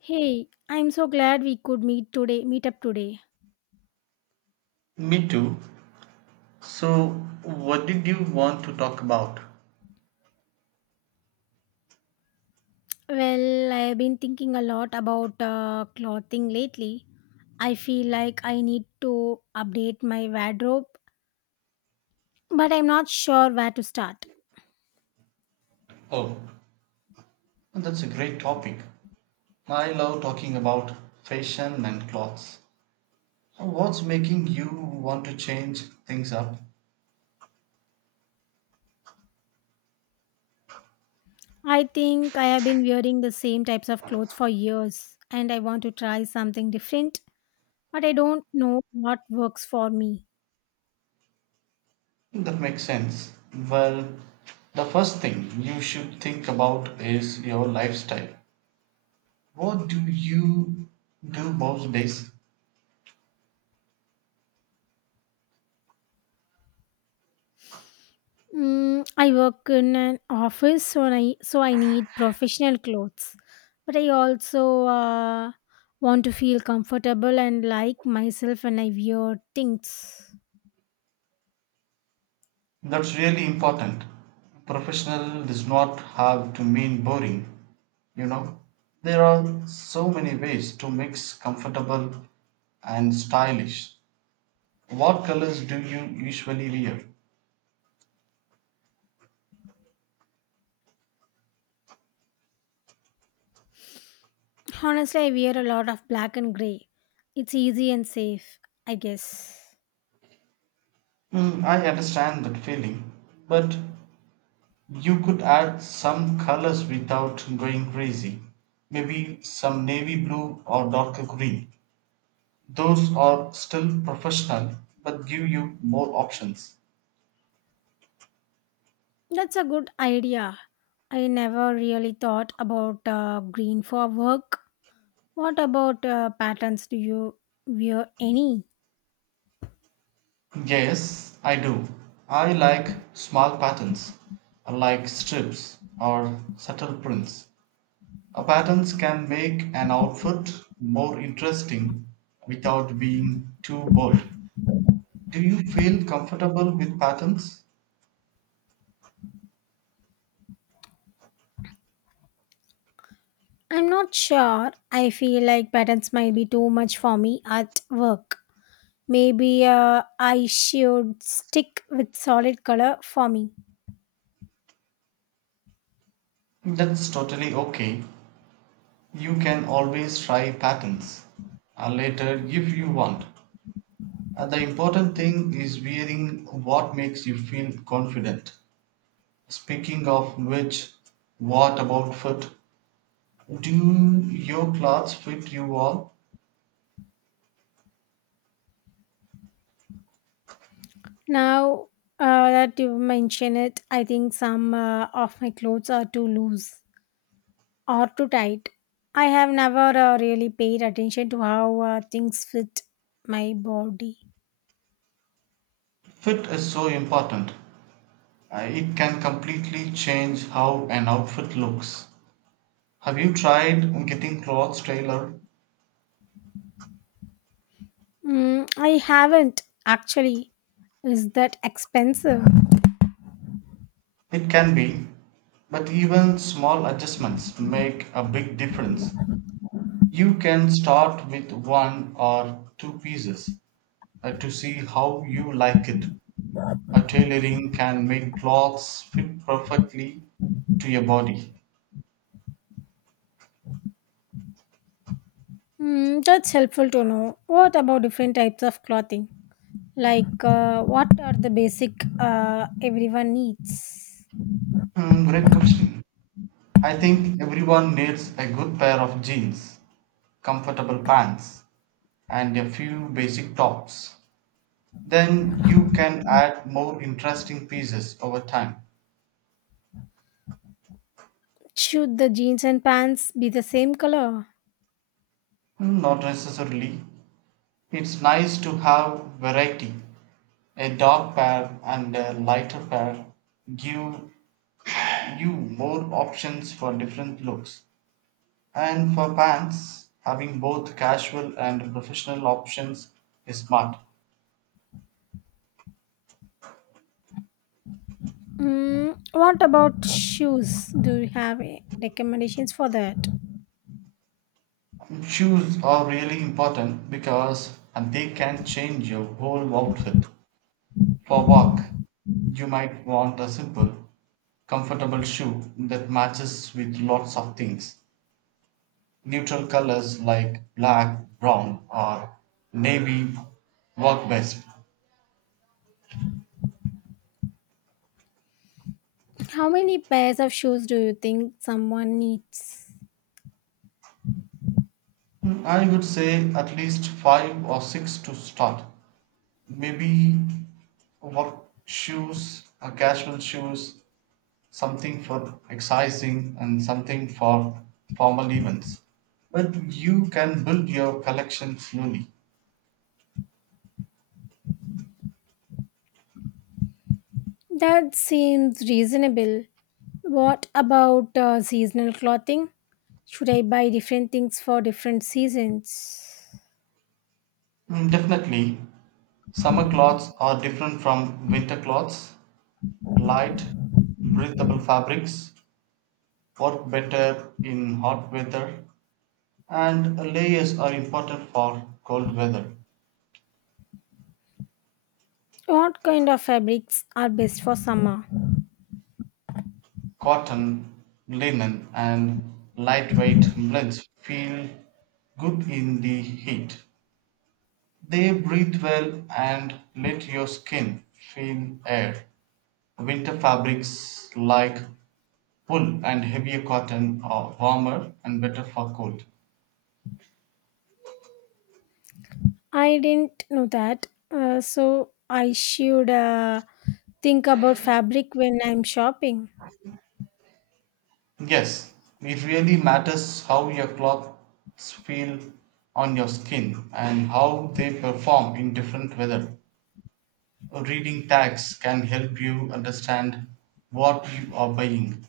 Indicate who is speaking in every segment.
Speaker 1: Hey, I'm so glad we could meet up today.
Speaker 2: Me too. So, what did you want to talk about?
Speaker 1: Well, I've been thinking a lot about clothing lately. I feel like I need to update my wardrobe, but I'm not sure where to start.
Speaker 2: Oh, that's a great topic. I love talking about fashion and clothes. What's making you want to change things up?
Speaker 1: I think I have been wearing the same types of clothes for years and I want to try something different, but I don't know what works for me.
Speaker 2: That makes sense. Well, the first thing you should think about is your lifestyle. What do you do most days?
Speaker 1: Mm, I work in an office, so I need professional clothes, but I also want to feel comfortable and like myself when I wear things.
Speaker 2: That's really important. Professional does not have to mean boring, you know. There are so many ways to mix comfortable and stylish. What colors do you usually wear?
Speaker 1: Honestly, I wear a lot of black and gray. It's easy and safe, I guess.
Speaker 2: Mm, I understand that feeling, but you could add some colors without going crazy. Maybe some navy blue or darker green. Those are still professional but give you more options.
Speaker 1: That's a good idea. I never really thought about green for work. What about patterns? Do you wear any?
Speaker 2: Yes, I do. I like small patterns, like strips or subtle prints. A patterns can make an outfit more interesting without being too bold. Do you feel comfortable with patterns?
Speaker 1: I'm not sure. I feel like patterns might be too much for me at work. Maybe I should stick with solid color for me.
Speaker 2: That's totally okay. You can always try patterns later if you want. The important thing is wearing what makes you feel confident. Speaking of which, what about fit? Do your clothes fit you all?
Speaker 1: Now that you mention it, I think some of my clothes are too loose or too tight. I have never really paid attention to how things fit my body.
Speaker 2: Fit is so important. It can completely change how an outfit looks. Have you tried getting clothes tailored?
Speaker 1: Mm, I haven't actually. Is that expensive?
Speaker 2: It can be, but even small adjustments make a big difference. You can start with one or two pieces to see how you like it. A tailoring can make clothes fit perfectly to your body.
Speaker 1: Hmm, that's helpful to know. What about different types of clothing? Like, what are the basic everyone needs?
Speaker 2: Hmm, great question. I think everyone needs a good pair of jeans, comfortable pants, and a few basic tops. Then you can add more interesting pieces over time.
Speaker 1: Should the jeans and pants be the same color?
Speaker 2: Hmm, not necessarily. It's nice to have variety. A dark pair and a lighter pair give you more options for different looks. And for pants, having both casual and professional options is smart.
Speaker 1: Mm, what about shoes? Do you have recommendations for that?
Speaker 2: Shoes are really important because and they can change your whole outfit. For work, you might want a simple, comfortable shoe that matches with lots of things. Neutral colors like black, brown, or navy work best.
Speaker 1: How many pairs of shoes do you think someone needs?
Speaker 2: Mm, I would say at least five or six to start. Maybe work shoes, or casual shoes, something for exercising, and something for formal events. But you can build your collection slowly.
Speaker 1: That seems reasonable. What about seasonal clothing? Should I buy different things for different seasons?
Speaker 2: Mm, definitely, summer clothes are different from winter clothes. Light, breathable fabrics work better in hot weather. And layers are important for cold weather.
Speaker 1: What kind of fabrics are best for summer?
Speaker 2: Cotton, linen, and lightweight blends feel good in the heat. They breathe well and let your skin feel air. Winter fabrics like wool and heavier cotton are warmer and better for cold.
Speaker 1: I didn't know that. So I should think about fabric when I'm shopping.
Speaker 2: Yes, it really matters how your clothes feel on your skin and how they perform in different weather. Reading tags can help you understand what you are buying.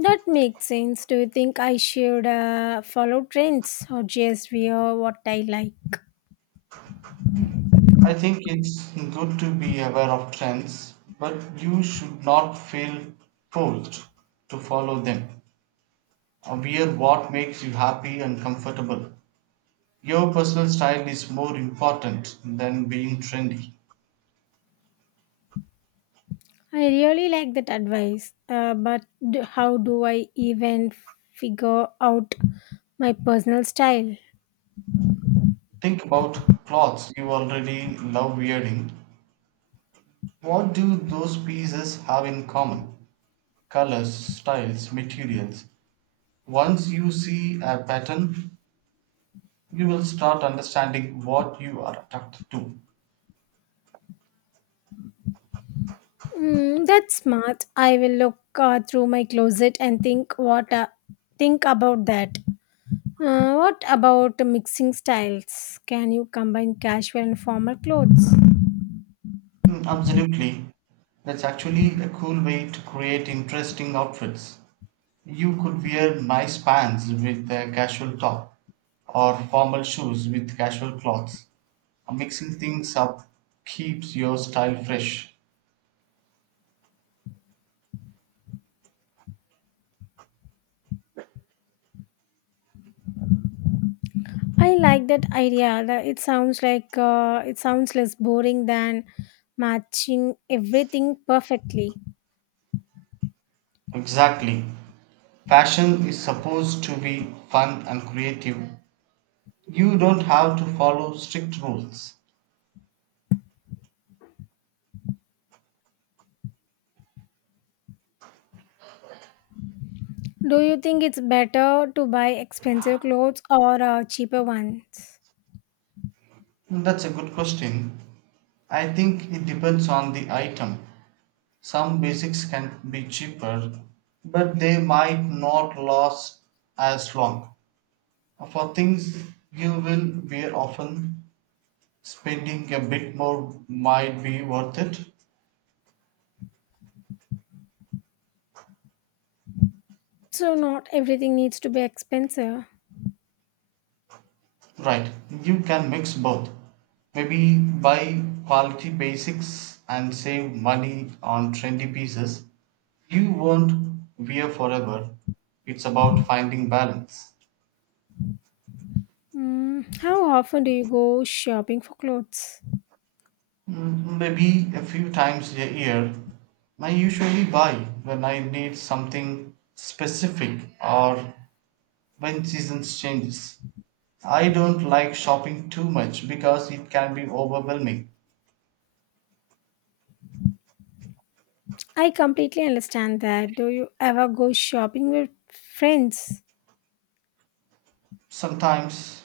Speaker 1: That makes sense. Do you think I should follow trends or just wear what I like?
Speaker 2: I think it's good to be aware of trends, but you should not feel forced to follow them. Wear what makes you happy and comfortable. Your personal style is more important than being trendy.
Speaker 1: I really like that advice, but how do I even figure out my personal style?
Speaker 2: Think about clothes you already love wearing. What do those pieces have in common? Colors, styles, materials. Once you see a pattern, you will start understanding what you are attracted to.
Speaker 1: Mm, that's smart. I will look through my closet and think about that. What about mixing styles? Can you combine casual and formal clothes?
Speaker 2: Mm, absolutely. That's actually a cool way to create interesting outfits. You could wear nice pants with a casual top or formal shoes with casual clothes. Mixing things up keeps your style fresh.
Speaker 1: I like that idea. That It sounds like it sounds less boring than matching everything perfectly.
Speaker 2: Exactly. Fashion is supposed to be fun and creative. You don't have to follow strict rules.
Speaker 1: Do you think it's better to buy expensive clothes or cheaper ones?
Speaker 2: That's a good question. I think it depends on the item. Some basics can be cheaper, but they might not last as long. For things you will wear often, spending a bit more might be worth it.
Speaker 1: So not everything needs to be expensive.
Speaker 2: Right, you can mix both. Maybe buy quality basics and save money on trendy pieces. You won't wear forever. It's about finding balance.
Speaker 1: Mm, how often do you go shopping for clothes?
Speaker 2: Mm, maybe a few times a year. I usually buy when I need something specific or when seasons changes. I don't like shopping too much because it can be overwhelming.
Speaker 1: I completely understand that. Do you ever go shopping with friends?
Speaker 2: Sometimes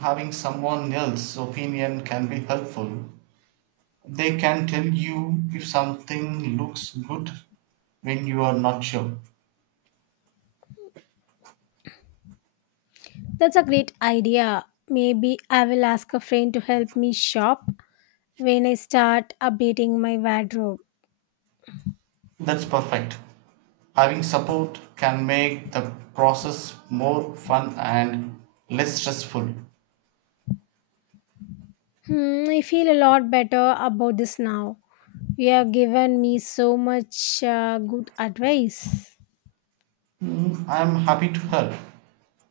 Speaker 2: having someone else's opinion can be helpful. They can tell you if something looks good when you are not sure.
Speaker 1: That's a great idea. Maybe I will ask a friend to help me shop when I start updating my wardrobe.
Speaker 2: That's perfect. Having support can make the process more fun and less stressful.
Speaker 1: Hmm, I feel a lot better about this now. You have given me so much good advice.
Speaker 2: Mm, I'm happy to help.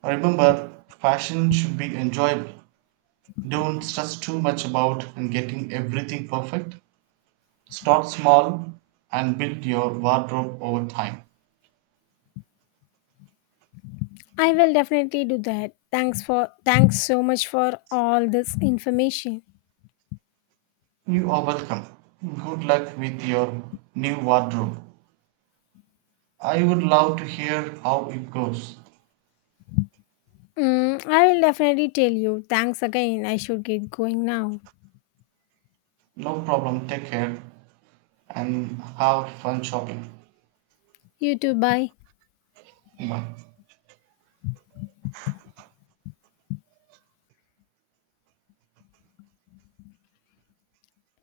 Speaker 2: Remember, fashion should be enjoyable. Don't stress too much about and getting everything perfect. Start small and build your wardrobe over time.
Speaker 1: I will definitely do that. Thanks so much for all this information.
Speaker 2: You are welcome. Good luck with your new wardrobe. I would love to hear how it goes.
Speaker 1: Mm, I will definitely tell you. Thanks again. I should get going now.
Speaker 2: No problem. Take care and have fun shopping.
Speaker 1: You too. Bye.
Speaker 2: Bye.